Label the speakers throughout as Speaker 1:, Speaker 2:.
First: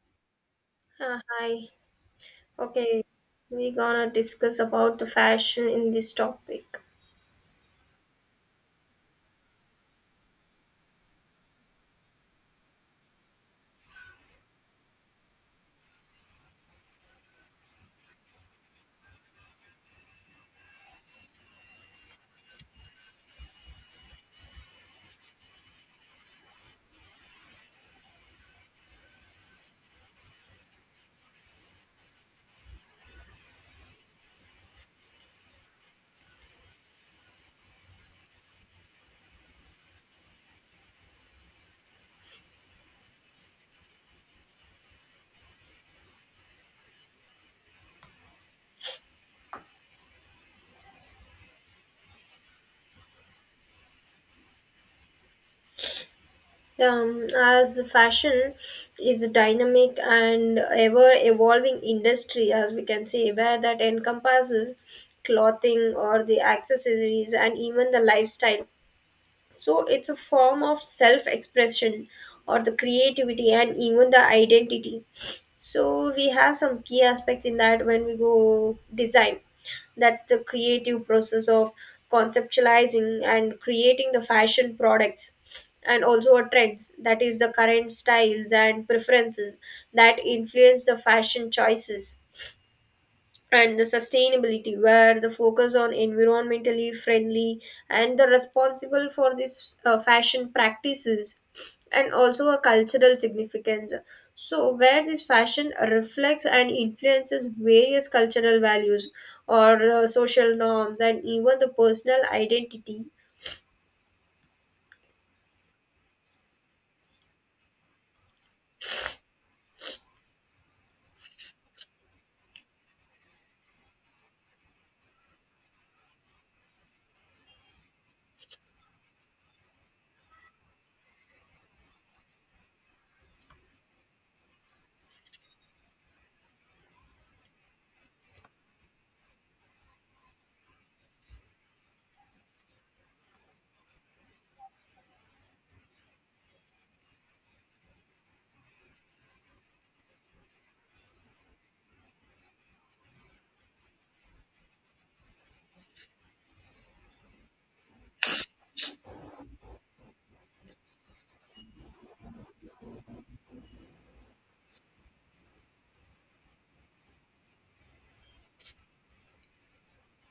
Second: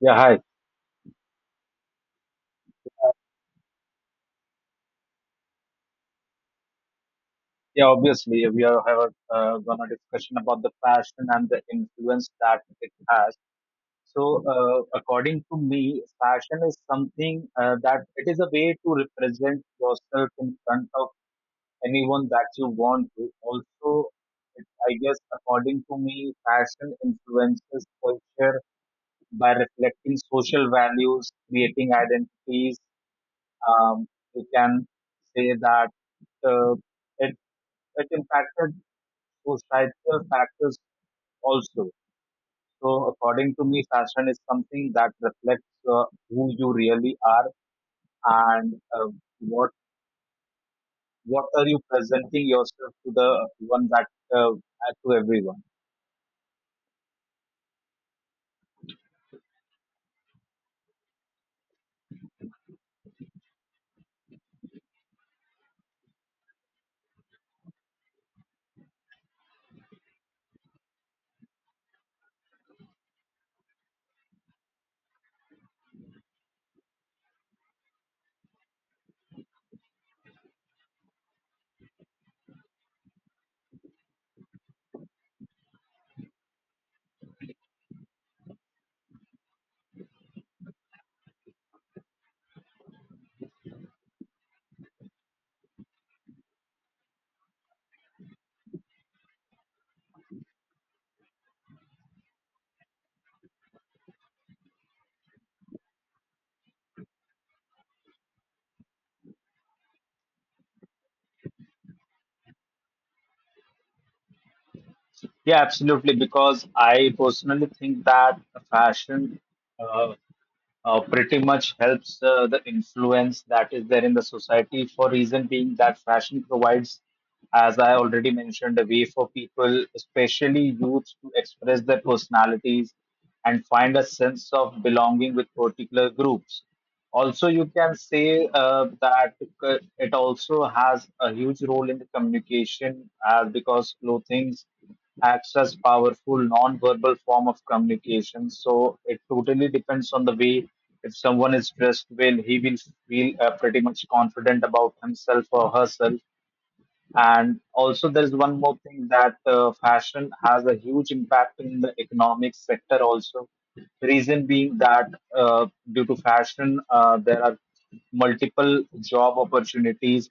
Speaker 1: Yeah, hi.
Speaker 2: Hi. Okay, we're gonna discuss about the fashion in this topic.
Speaker 1: Yeah, obviously, we are have a, gonna discussion about the fashion and the influence that it has. So, according to me, fashion is something that it is a way to represent yourself in front of anyone that you want to. Also, it, I guess, according to me, fashion influences culture by reflecting social values, creating identities. Um, you can say that uh, it it impacted societal factors also. So, according to me, fashion is something that reflects uh, who you really are and what what are you presenting yourself to the one that uh, uh, to everyone.
Speaker 2: As fashion is a dynamic and ever evolving industry, as we can say, where that encompasses clothing or the accessories and even the lifestyle. So it's a form of self expression or the creativity and even the identity. So we have some key aspects in that when we go design. That's the creative process of conceptualizing and creating the fashion products, and also a trends that is the current styles and preferences that influence the fashion choices, and the sustainability where the focus on environmentally friendly and the responsible for this fashion practices, and also a cultural significance, so where this fashion reflects and influences various cultural values or social norms and even the personal identity.
Speaker 1: Yeah, absolutely. Because I personally think that fashion uh, pretty much helps the influence that is there in the society for reason being that fashion provides as I already mentioned a way for people especially youths to express their personalities and find a sense of belonging with particular groups also, you can say that it also has a huge role in the communication because clothing acts as powerful non-verbal form of communication. So it totally depends on the way if someone is dressed well, he will feel pretty much confident about himself or herself. And also, there is one more thing that fashion has a huge impact in the economic sector also. Reason being that uh, due to fashion, there are multiple job opportunities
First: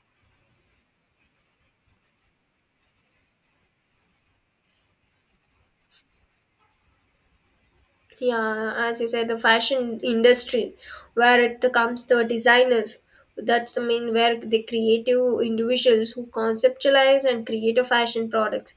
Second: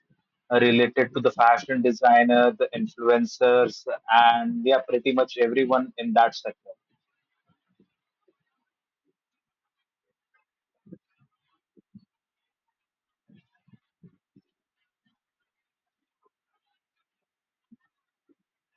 Speaker 1: related to the fashion designer, the influencers, and yeah, pretty much everyone in that sector.
Speaker 2: Yeah, as you said, the fashion industry, where it comes the designers. That's the main where the creative individuals who conceptualize and create a fashion products.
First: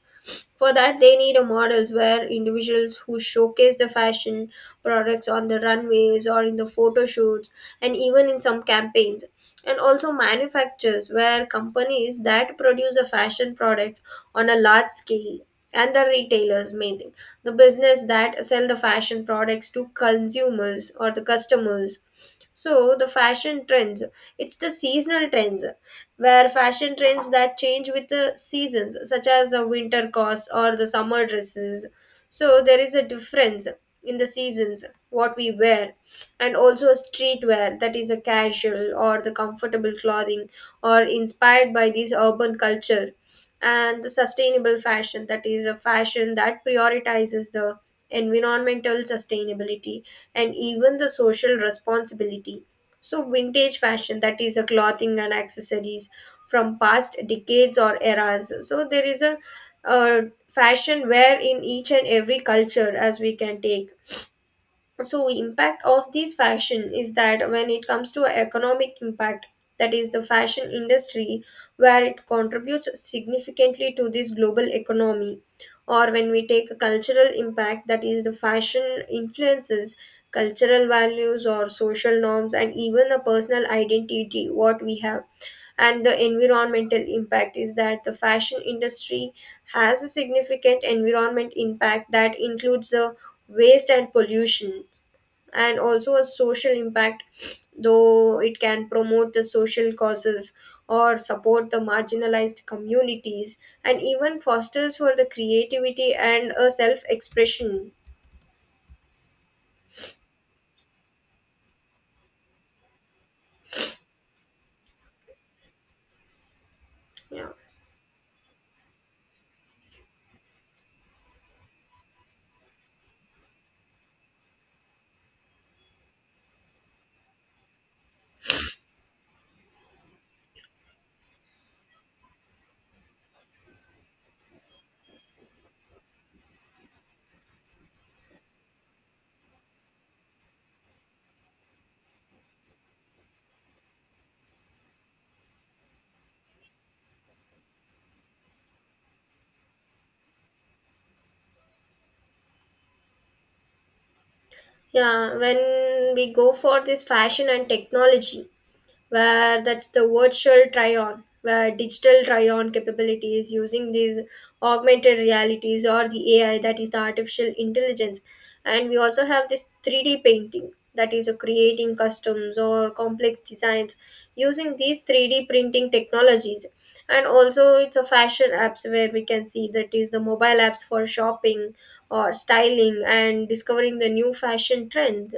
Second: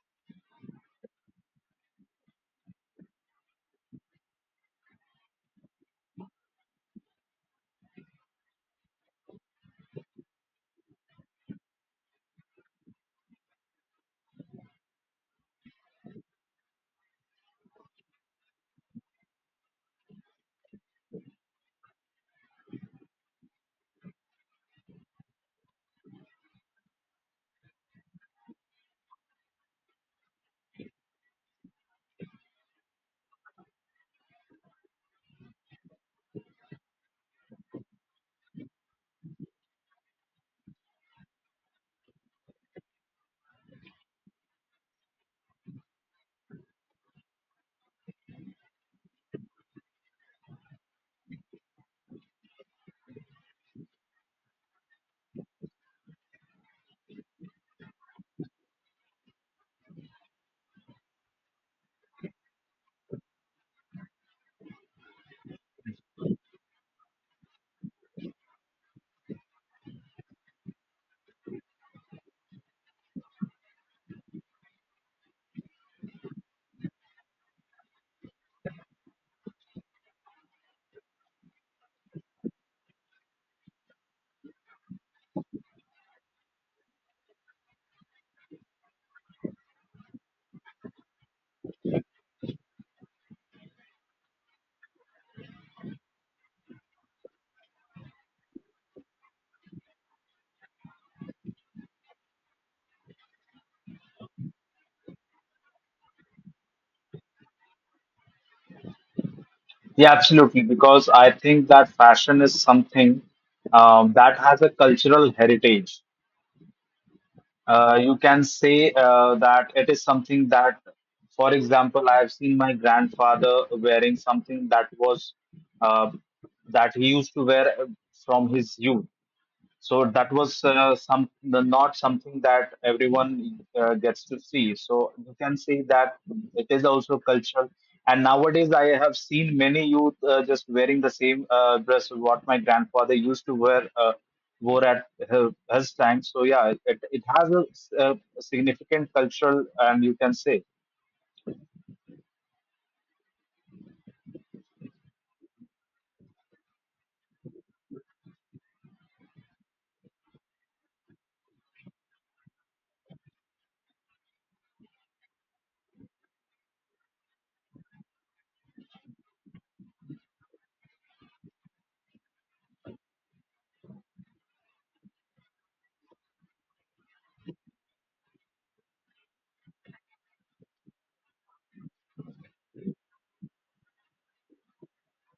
Speaker 2: For that, they need a models where individuals who showcase the fashion products on the runways or in the photo shoots and even in some campaigns, and also manufacturers where companies that produce the fashion products on a large scale, and the retailers main thing, the business that sell the fashion products to consumers or the customers. So the fashion trends, it's the seasonal trends where fashion trends that change with the seasons such as the winter costs or the summer dresses. So there is a difference in the seasons what we wear, and also a streetwear that is a casual or the comfortable clothing or inspired by this urban culture, and the sustainable fashion that is a fashion that prioritizes the environmental sustainability and even the social responsibility. So vintage fashion that is a clothing and accessories from past decades or eras. So there is a fashion wear in each and every culture as we can take. So impact of this fashion is that when it comes to economic impact, that is the fashion industry where it contributes significantly to this global economy, or when we take a cultural impact, that is the fashion influences cultural values or social norms and even a personal identity what we have. And the environmental impact is that the fashion industry has a significant environment impact that includes the waste and pollution, and also a social impact though it can promote the social causes or support the marginalized communities and even fosters for the creativity and a self expression.
Speaker 1: Yeah, absolutely. Because I think that fashion is something that has a cultural heritage.
Speaker 2: Yeah.
Speaker 1: You can say that it is something that, for example, I have seen my grandfather wearing something that was uh, that he used to wear from his youth. So that was some the, not something that everyone gets to see. So you can see that it is also cultural. And nowadays, I have seen many youth just wearing the same dress what my grandfather used to wear wore at her, his time. So yeah, it has a, a significant cultural, and you can say.
Speaker 2: Yeah, when we go for this fashion and technology, where that's the virtual try-on, where digital try-on capabilities using these augmented realities or the AI, that is the artificial intelligence. And we also have this 3D painting, that is a creating customs or complex designs using these 3D printing technologies. And also it's a fashion apps where we can see that is the mobile apps for shopping or styling and discovering the new fashion trends,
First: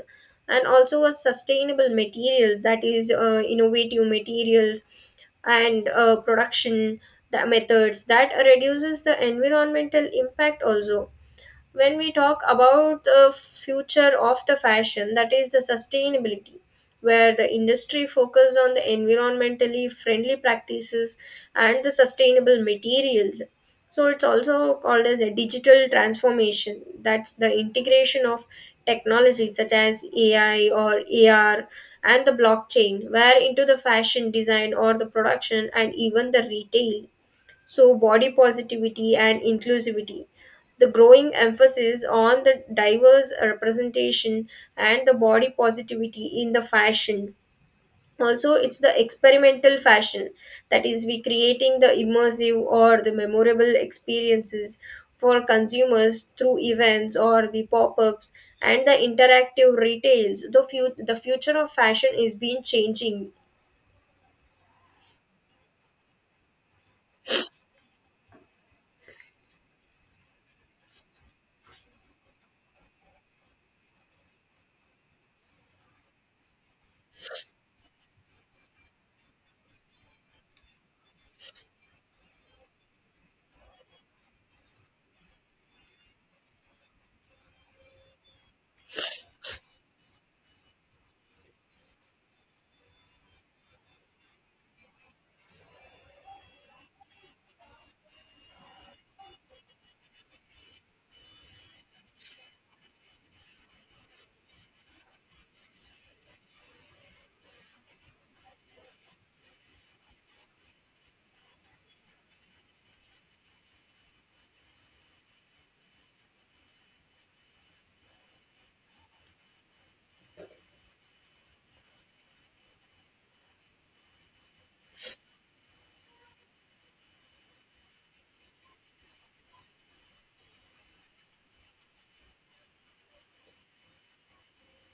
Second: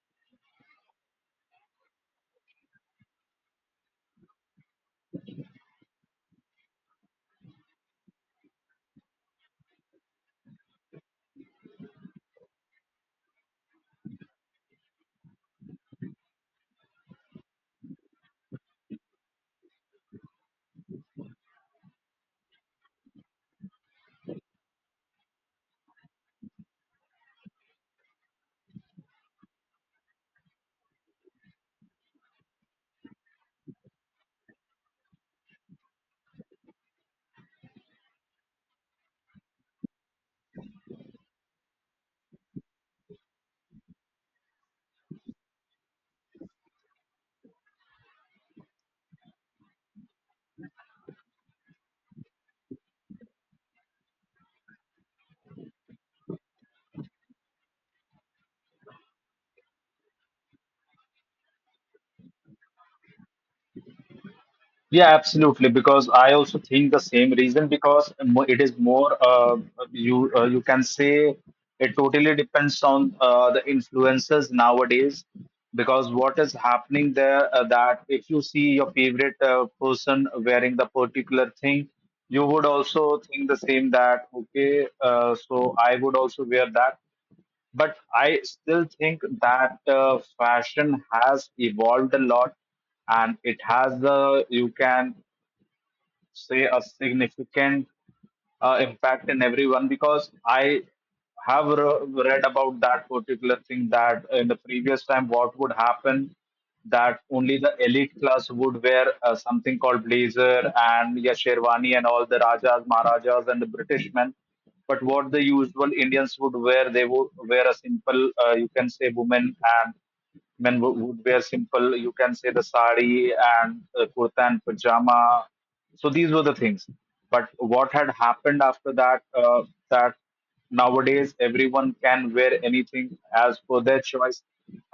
Speaker 2: and also a sustainable materials that is innovative materials and production the methods that reduces the environmental impact also. When we talk about the future of the fashion, that is the sustainability where the industry focuses on the environmentally friendly practices and the sustainable materials. So it's also called as a digital transformation, that's the integration of technologies such as AI or AR and the blockchain where into the fashion design or the production and even the retail. So, body positivity and inclusivity. The growing emphasis on the diverse representation and the body positivity in the fashion. Also, it's the experimental fashion, that is, we creating the immersive or the memorable experiences for consumers through events or the pop-ups and the interactive retails. The the future of fashion is being changing.
Speaker 1: Yeah, absolutely. Because I also think the same reason because it is more you can say it totally depends on the influencers nowadays. Because what is happening there that if you see your favorite person wearing the particular thing, you would also think the same that okay, so I would also wear that, but I still think that fashion has evolved a lot, and it has the, you can say, a significant impact in everyone because I have read about that particular thing that in the previous time what would happen, that only the elite class would wear something called blazer and yeah, sherwani and all the rajas maharajas and the british men, but what the usual indians would wear, they would wear a simple you can say women. Men would wear simple, you can say the sari and kurta and pajama. So these were the things. But what had happened after that, that nowadays everyone can wear anything as per their choice.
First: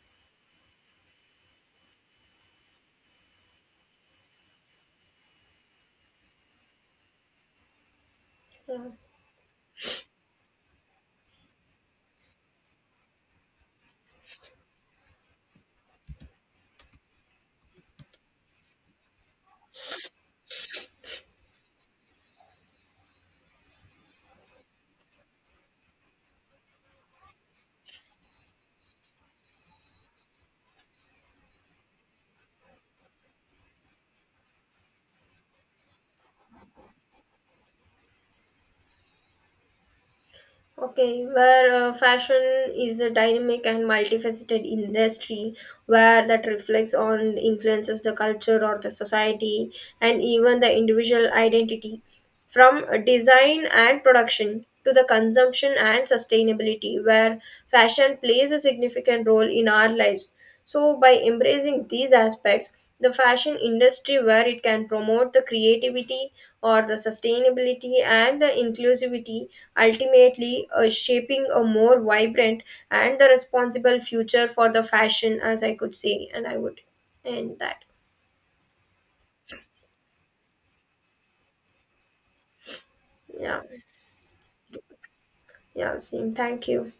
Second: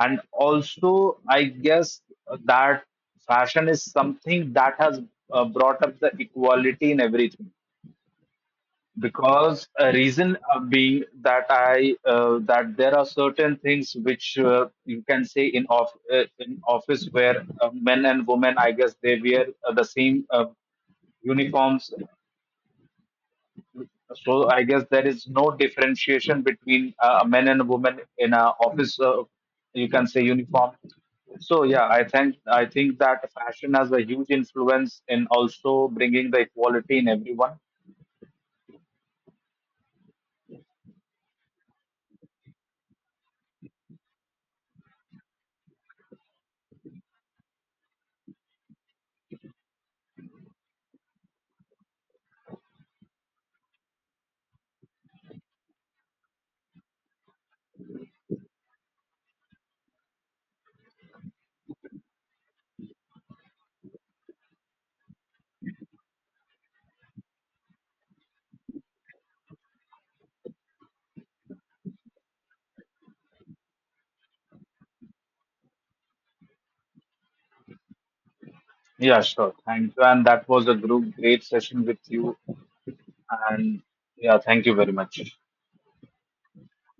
Speaker 1: And also, I guess that fashion is something that has brought up the equality in everything, because a reason being that I that there are certain things which you can say in off in office where men and women I guess they wear the same uniforms. So I guess there is no differentiation between a men and women in a office. You can say uniform. So yeah, I think that fashion has a huge influence in also bringing the equality in everyone.
Speaker 2: Okay, where fashion is a dynamic and multifaceted industry where that reflects on influences the culture or the society and even the individual identity. From design and production to the consumption and sustainability, where fashion plays a significant role in our lives. So, by embracing these aspects, the fashion industry where it can promote the creativity or the sustainability and the inclusivity, ultimately shaping a more vibrant and the responsible future for the fashion as I could say and I would end that.
Speaker 1: Yeah, sure. Thank you. And that was a group great session with you.
Speaker 2: Yeah.
Speaker 1: And yeah, thank you very much.
Speaker 2: Yeah, same, thank you.